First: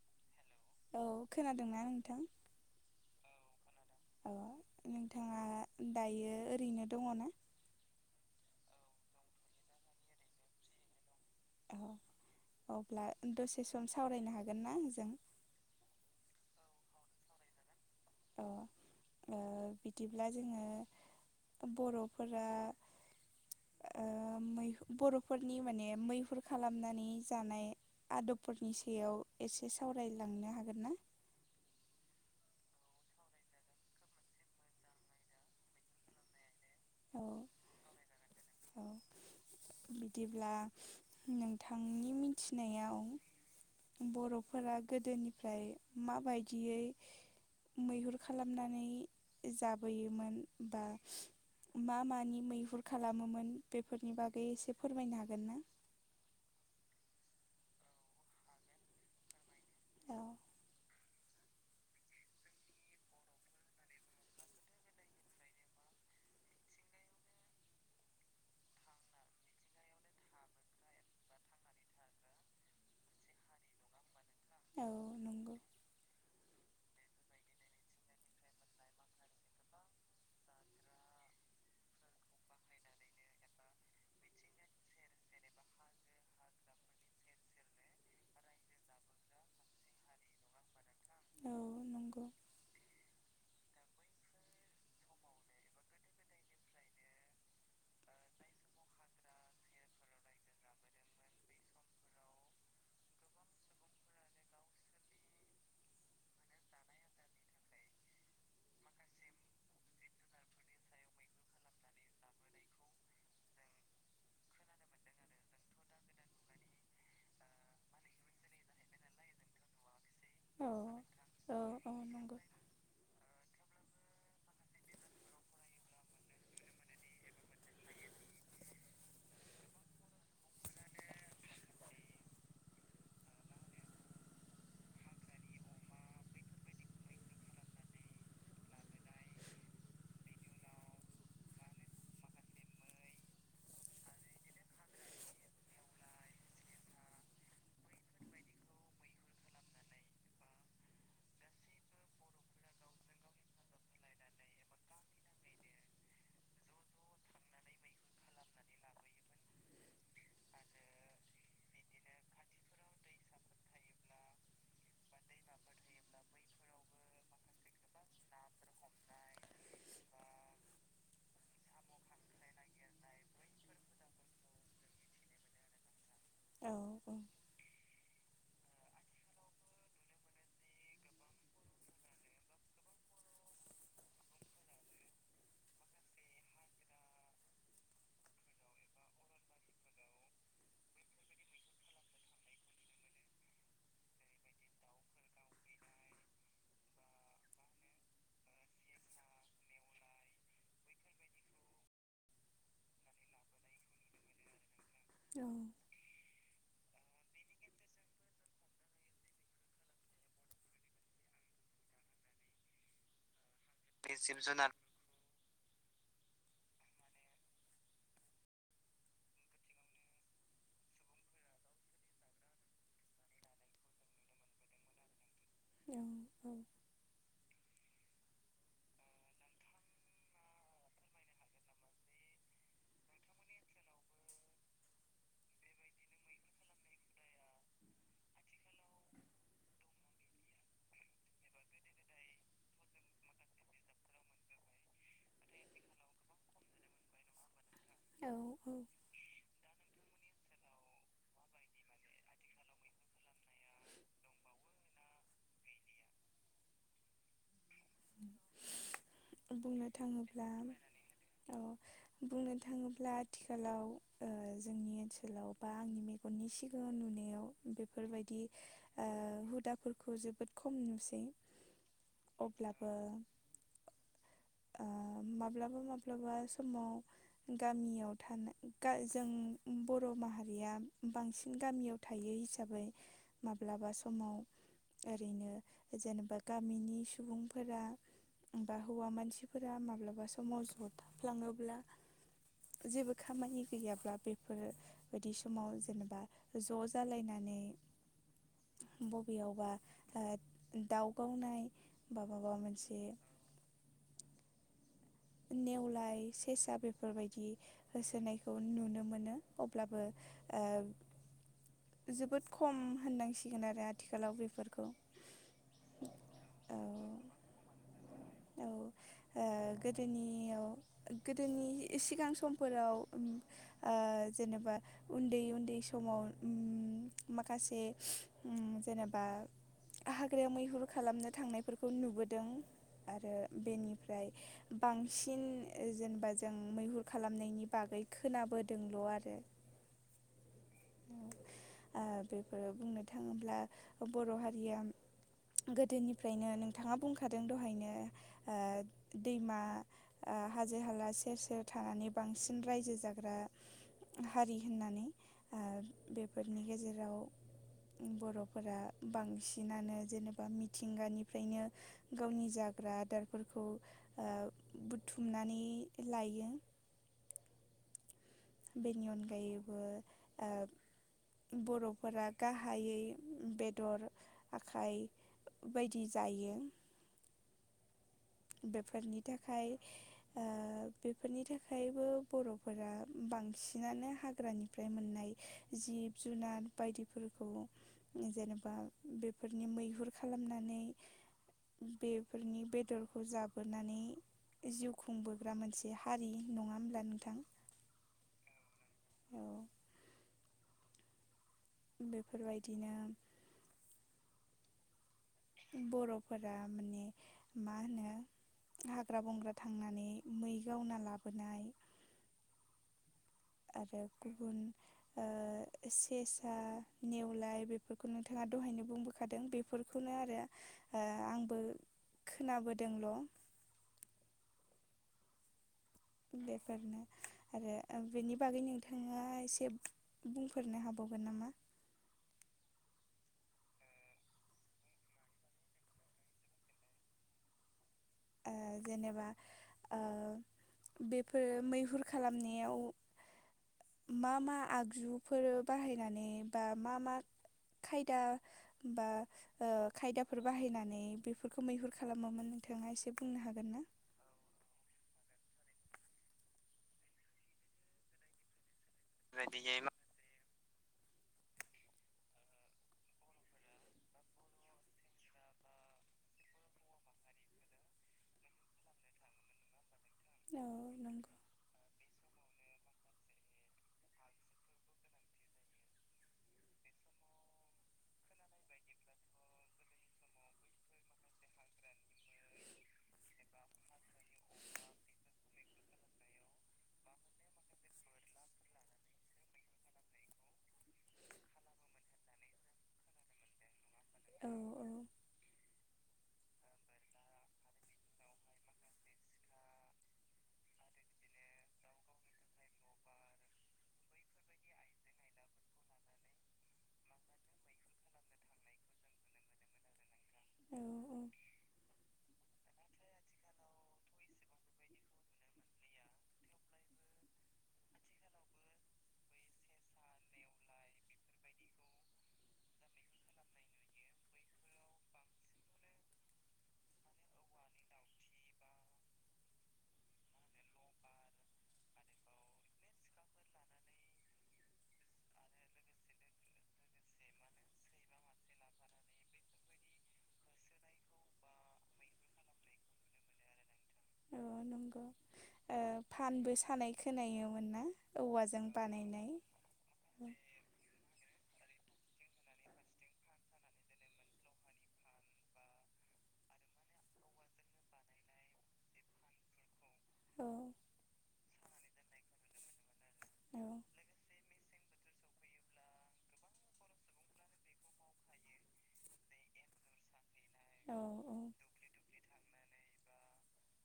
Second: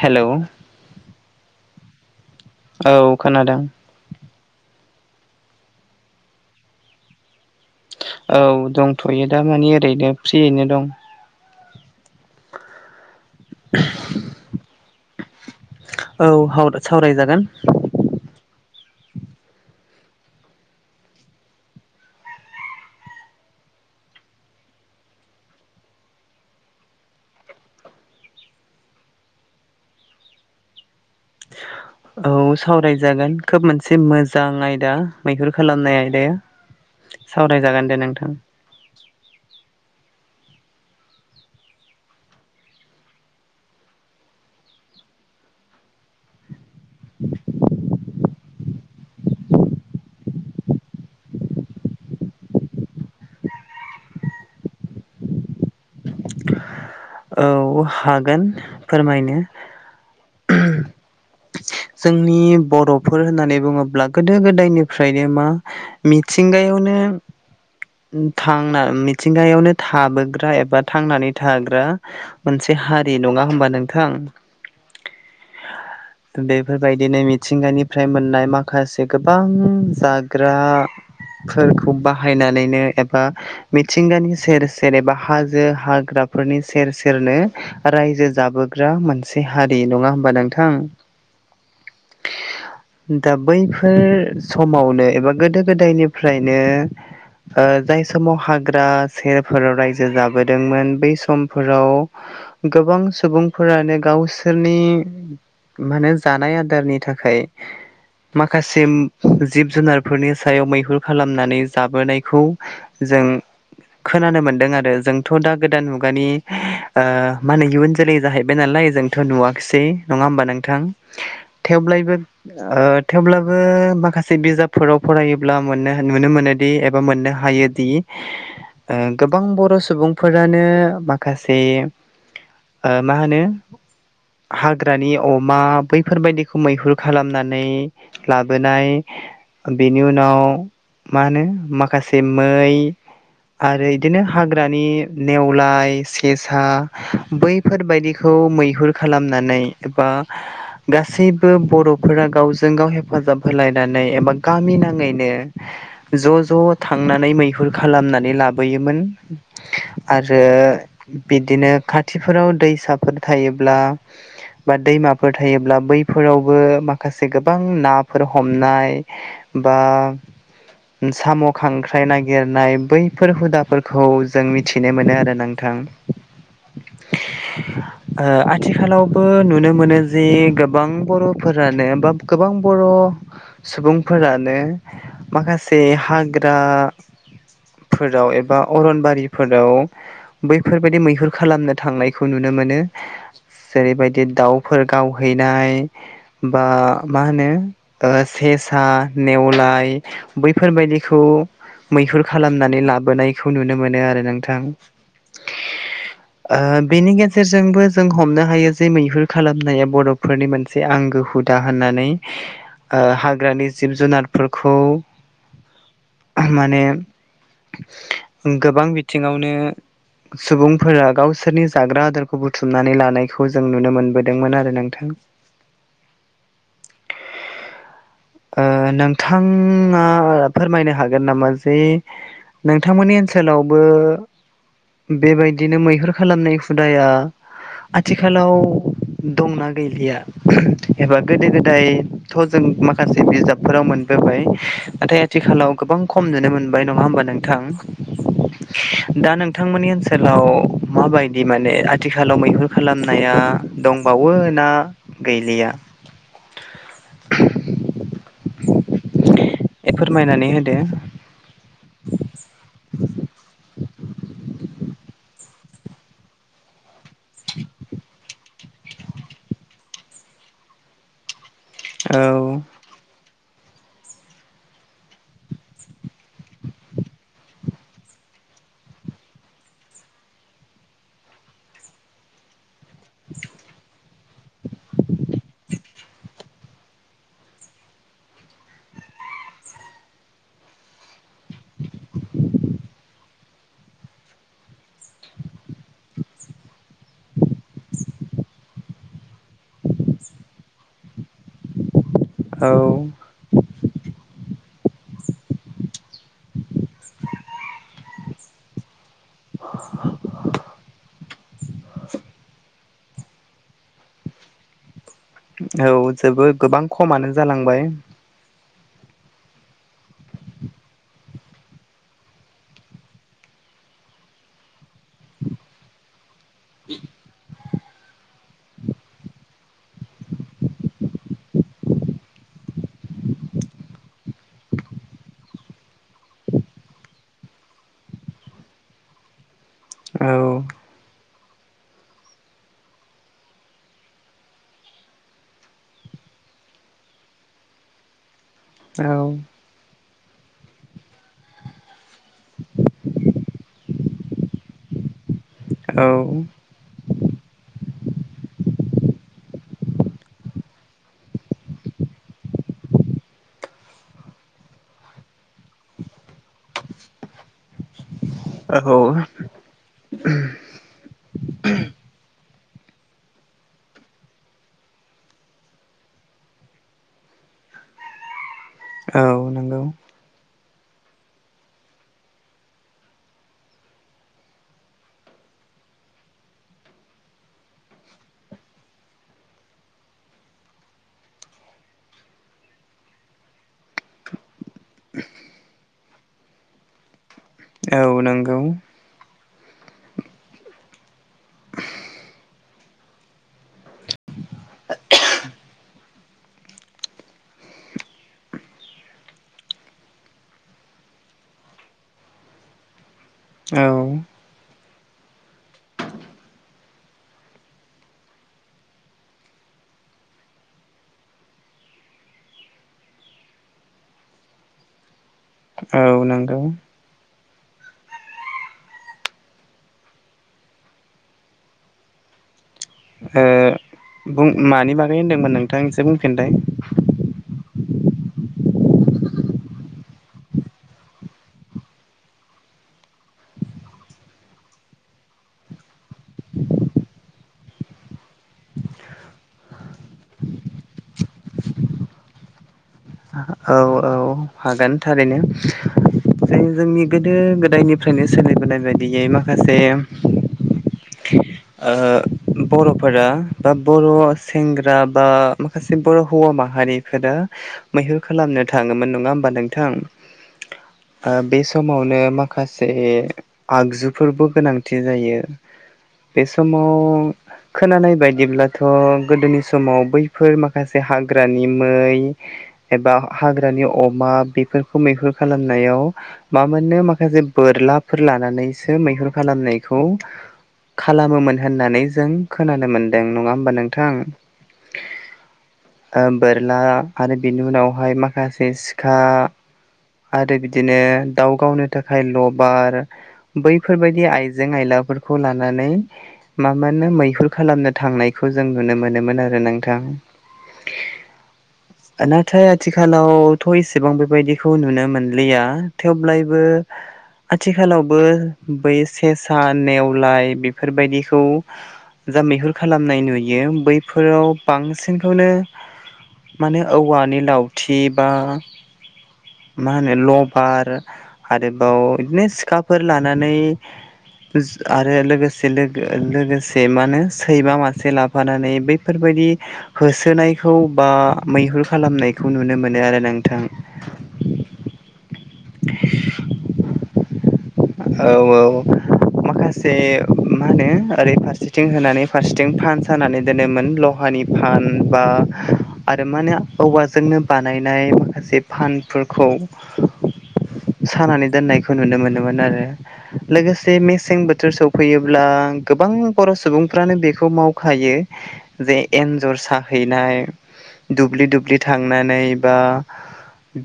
Hello औ खोनादों ना नोंथां? औ खोनादों। अ नोंथाङा दायो ओरैनो दङ ना? औ दंथ'यो दामानि ओरैनो फ्रियैनो दं। औ अब्ला दसे सम सावरायनो हागोन ना आंजों? औ हाव-सावराय जागोन। अ ओ बिदिब्ला जोङो बर'फोरा ओ मैहु बर'फोरनि माने मैहुर खालामनानै जानाय आदबफोरनि सायाव एसे सावरायलांनो हागोन ना। औ सावरायजागोन खोब मोनसे मोजां आयदा मैहुर खालामनाय आयदाया। औ सावरायजागोन दे नोंथां। औ। बिदिब्ला नोंथांनि मिथिनायाव बर'फोरा गोदोनिफ्राय माबायदियै मैहुर खालामनानै जाबोयोमोन बा मा मानि मैहुर खालामोमोन बेफोरनि बागै एसे फोरमायनो हागोन ना? औ हागोन फोरमायनो। औ जोंनि बर'फोर होननानै बुङोब्ला गोदो गोदायनिफ्रायनो मा मिथिंगायावनो उम थांना मिथिंगायावनो थाबोग्रा एबा थांनानै थाग्रा मोनसे हारि नङा होमबा नोंथां? औ नंगौ। बेफोरबायदिनो मिथिंगानिफ्राय मोननाय माखासे गोबां जाग्रा फोरखौ बाहायनानैनो एबा मिथिंगानि सेर सेर एबा हाजो हाग्राफोरनि सेर सेरनो रायजो जाबोग्रा मोनसे हारि नङा होमबा नोंथां? औ नंगौ। दा बैफोर समावनो एबा गोदो गोदायनिफ्रायनो ओ जाय समाव हाग्रा सेरफोराव रायजो जाबोदोंमोन बै सम फोराव गोबां सुबुंफोरानो गावसोरनि मा होनो जानाय आदारनि थाखाय माखासे उम जिब जुनारफोरनि सायाव मैहुर खालामनानै जाबोनायखौ जों खोनानो मोनदों आरो जोंथ' दा गोदान मुगानि ओ मा होनो गियुन जोलै जाहैबाय नालाय जोंथ' नुवाखसै। नङा होमबा औ नोंथां औ औ थेवब्लायबो नंगौ ओ थेवब्लाबो माखासे बिजाबफोराव फरायोब्ला मोननो नुनो मोनो दि एबा मोननो हायोदि [unintelligible] ओ गोबां बर' सुबुंफोरानो माख खासे ओ मा होनो हाग्रानि अमा बैफोरबायदिखौ मैहुर खालामनानै लाबोनाय बेनि उनाव मा होनो माखासे मै आरो इदिनो हाग्रानि नेवलाय सेसा बैफोरबायदिखौ मैहुर खालामनानै एबा गासैबो बर'फोरा गावजों गाव हेफाजाब होलायनानै एबा गामि नाङैनो ज' ज' थांनानै मैहुर खालामनानै लाबोयोमोन। आरो बिदिनो खाथिफोराव दैसाफोर थायोब्ला बा दैमाफोर थायोब्ला बैफोरावबो माखासे गोबां नाफोर हमनाय बा उम साम' खांख्राइ नागिरनाय बैफोर हुदाफोरखौ जों मिथिनो मोनो आरो नोंथां। औ औ। ओ आथिखालावबो नुनो मोनो जे गोबां बर'फोरानो बा गोबां बर' सुबुंफोरानो माखासे हाग्रा फोराव एबा अरनबारिफोराव फोरबायदि मैहुर खालामनो थांनायखौ नुनो मोनो। जेरैबायदि दाउफोर गावहैनाय बा मा होनो ओ सेसा, नेवलाय बैफोरबायदिखौ मैहुर खालामनानै लाबोनायखौ नुनो मोनो आरो नोंथां। औ। ओ-बेनि गेजेरजोंबो जों हमनो हायो जे मैहुर खालामनाया बरफोरनि मोनसे से आंगो हुदा होननानै ओ-हाग्रानि जिब जुनारफोरखौ माने गोबां बिथिङावनो सुबुंफोरा गावसोरनि जाग्रा आदारखौ बुथुमनानै लानायखौ जों नुनो मोनबोदोंमोन आरो नोंथां। औ औ। ओ-नोंथाङा फोरमायनो हागोन नामा जे नोंथांमोननि ओनसोलावबो बेबायदिनो मैहुर खालामनाय हुदाया आथिखालाव दंना गैलिया? एबा गोदो गोदायथ जों माखासे बिजाबफोराव मोनबोबाय नाथाय आथिखालाव गोबां खम नुनो मोनबाय नंङा होमबा नोंथां। औ औ दा नोंथांमोननि ओनसोलाव माबायदि माने आथिखालाव मैहुर खालामनाया। दंबावो ना गैलिया। बुंनो ए थांङोब्ला फोरमायनानै होदो औ बुंनो थांङोब्ला आथिखालाव ओ-जोंनि ओनसोलाव बा आंनि मेगननि सिगांङाव नुनो बेफोरबायदि ओ-हुदाफोरखौ जोबोद खम नुसै। औ अब्लाबो माब्लाबा माब्लाबा समाव। गामियाव थानाय जों बर माहारिया बांसिन गामियाव। थायो हिसाबै माब्लाबा समाव। ओरैनो जेनेबा गामिनि सुबुंफोरा बा हौवा मानसि। फोरा माब्लाबा समाव जर थाफ्लांङोब्ला। जेबो खामानि गैयाब्ला बेफोरबायायदि समाव जेनेबा ज ज जालायनानै बबेयावबा दाव गावनाय माबाबा औ मोनसे। नेवलाय सेसा बेफोरबायदि होसोनायखौ नुनो मोन अब्लाबो जोबोद खम होननांसिगोन आरो। आथिखालाव बेफोरखौ औ जोबो गोबां औ खमानो जालांबाय। औ ओ-गोदोनियाव गोदोनि सिगां समफोराव। ओ-जेनेबा उन्दै उन्दै समाव उम माखासे उम जेनेबा हाग्रायाव मैहुर खालामनो थांनायफोरखौ नुबोदों। आरो बेनिफ्राय बांसिन जेनेबा जों मैहुर खालामनायनि बागै। खोनाबोदोंल आरो औ बेफोरो बुंनो थांङोब्ला बर हारिया। गोदोनिफ्रायनो नोंथांङा बुंखादों दहायनो। औ ओ-दैमा हाजो हाला सेर सेर थानानै बांसिन रायजो जाग्रा हारि होननानै। औ ओ-बेफोरनि गेजेराव। बरफोरा बांसिनानो जेनेबा मिथिंगानिफ्रायनो गावनि जा आदारफोरखौ ओ-बुथुमनानै लायो। बेनि औ अनगायैबो ओब बरफोरा गाहायै बेदर। आखाइ बायदि जायो। बेफोरनि औ थाखाय। नंगौ ओ-बेफोरनि थाखायबो बरफोरा बांसिनानो हाग्रानि ओमफ्राय मोननाय जिब जुनार बायदिफोरखौ जेनेबा बेफोरनि मैहुर खालामनानै बेफोरनि बेदर खौ जाबोनानै जिउ खुंबोग्रा मोनसे हारि नंङा होमब्ला नोंथां? औ नंगौ औ बेफोरबायदिनो बर' फोरा माने मा होनो हाग्रा बंग्रा थांनानै मै गावना लाबोनाय औ आरो गुबुन ओ सेसा, नेवलाय बेफोरखौ नोंथाङा दहायनो बुंबोखादों बे बेफोरखौनो आरो ओ आंबो खोनाबोदोंल'। औ नंगौ बेफोरनो आरो बेनि बागै नोंथाङा एसे बुंफोरनो हाबावगोन नामा? ओ बुं मानि बागै होनदोंमोन नोंथां एसे बुंफिनलाय। ओ जेनेबा ओ बेफोर मैहुर खालामनायाव मा मा आगजुफोर बाहायनानै बा मा मा खायदा बा ओ खायदाफोर बाहायनानै बेफोरखौ मैहुर खालामोमोन नोंथाङा एसे बुंनो हागोन औ ना? औ हागोन थारैनो जे जोंनि गोदो गोदायनिफ्रायनो सोलिबोनाय बायदि बियो माखासे बे [inaudible] ओ बर'फोरा बा बर' सेंग्रा बा माखासे बर' हौवा माहारि होनो मैहुर खालामनो थाङोमोन नङा होमबा नोंथां औ नंगौ ओ बै सम समावनो माखासे आगजुफोरबो गोनांथि जायो। बे समाव खोनानाय बायदिब्लाथ' गोदोनि समाव बैफोर माखासे हाग्रानि मै, एबा हाग्रानि अमा बेफोरखौ मैहुर खालामनायाव मामोन नो माखासे बोरलाफोर लानानैसो मैहुर खालामनायखौ खालामोमोन होननानै जों खोनानो मोनदों नङा होमबा नों थां औ औ ओ बोरला आरो बिनि उनावहाय माखासे सिखा आरो बिदिनो दाव गावनो थाखाय लबार बैफोरबायदि आइजें आयलाफोरखौ लानानै मामोननो मैहुर खालामनो थांनायखौ जों नुनो मोनोमोन आरो नोंथां। औ औ नाथाय आथिखालावथ' एसेबां बेबायदिखौ नुनो मोनलिया थेवब्लायबो आथिखालावबो बै सेसा, नेवलाय बेफोरबायदिखौ जा मैहुर खालामनाय नुयो बैफोराव बांसिनखौनो मानो औवानि लावथि बा मा होनो लबार आरोबाव बिदिनो सिखाफोर लानानै जों आरो लोगोसे लोगोसे मा होनो सैमा मासे लाब फानानै बैफोरबायदि होसोनायखौ बा मैहुर खालामनायखौ नुनो मोनो आरो नोंथां। अ नंगौ ओ फानबो सानाय खोनायोमोन ना औ औवाजों बानायनाय? माखासे मा होनो ओरै फारसेथिं होनानै फारसेथिं फान सानानै दोनोमोन लहानि फान बा आरो माने औवाजोंनो बानायनाय माखासे फानफोरखौ औ सानानै दोननायखौ नुनो मोनोमोन आरो। लोगोसे मेसें बोथोर सौ फैयोब्ला गोबां बर' सुबुंफ्रानो बेखौ मावखायो। जे एन्जर साहैनाय औ औ दुब्लि दुब्लि थांनानै बा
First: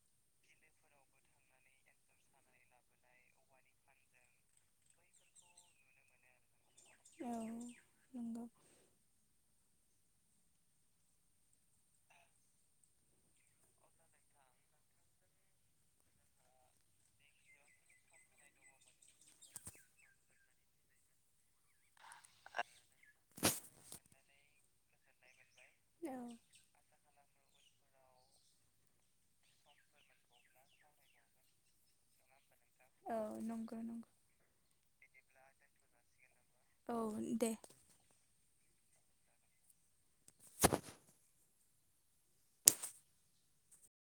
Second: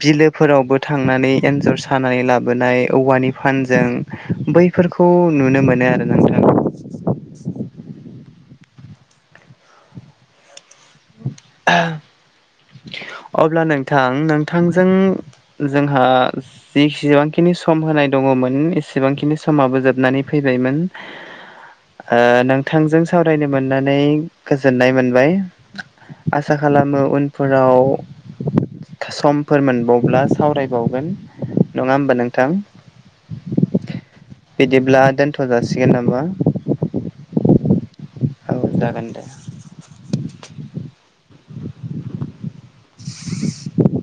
बिलोफोरावबो थांनानै एन्जर सानानै लाबोनाय औवानि फान जों बैफोरखौ नुनो मोनो आरो नोंथां। औ नोंगौ। [inaudible] अब्ला नोंथां नोंथांजों जोंहा जिखिआनखिनि सम होनाय दङमोन एसेबांखिनि समाबो जोबनानै फैबायमोन ओ नोंथांजों सावरायनो मोननानै गोजोननाय मोनबाय औ आसा खालामो उनफोराव समफोर मोनबावब्ला सावरायबावगोन नङा होमबा नोंथां। औ नंगौ नंगो। बिदिब्ला दोनथ' जासिगोन नामा? औ दे। औ जागोन दे। [unintelligible]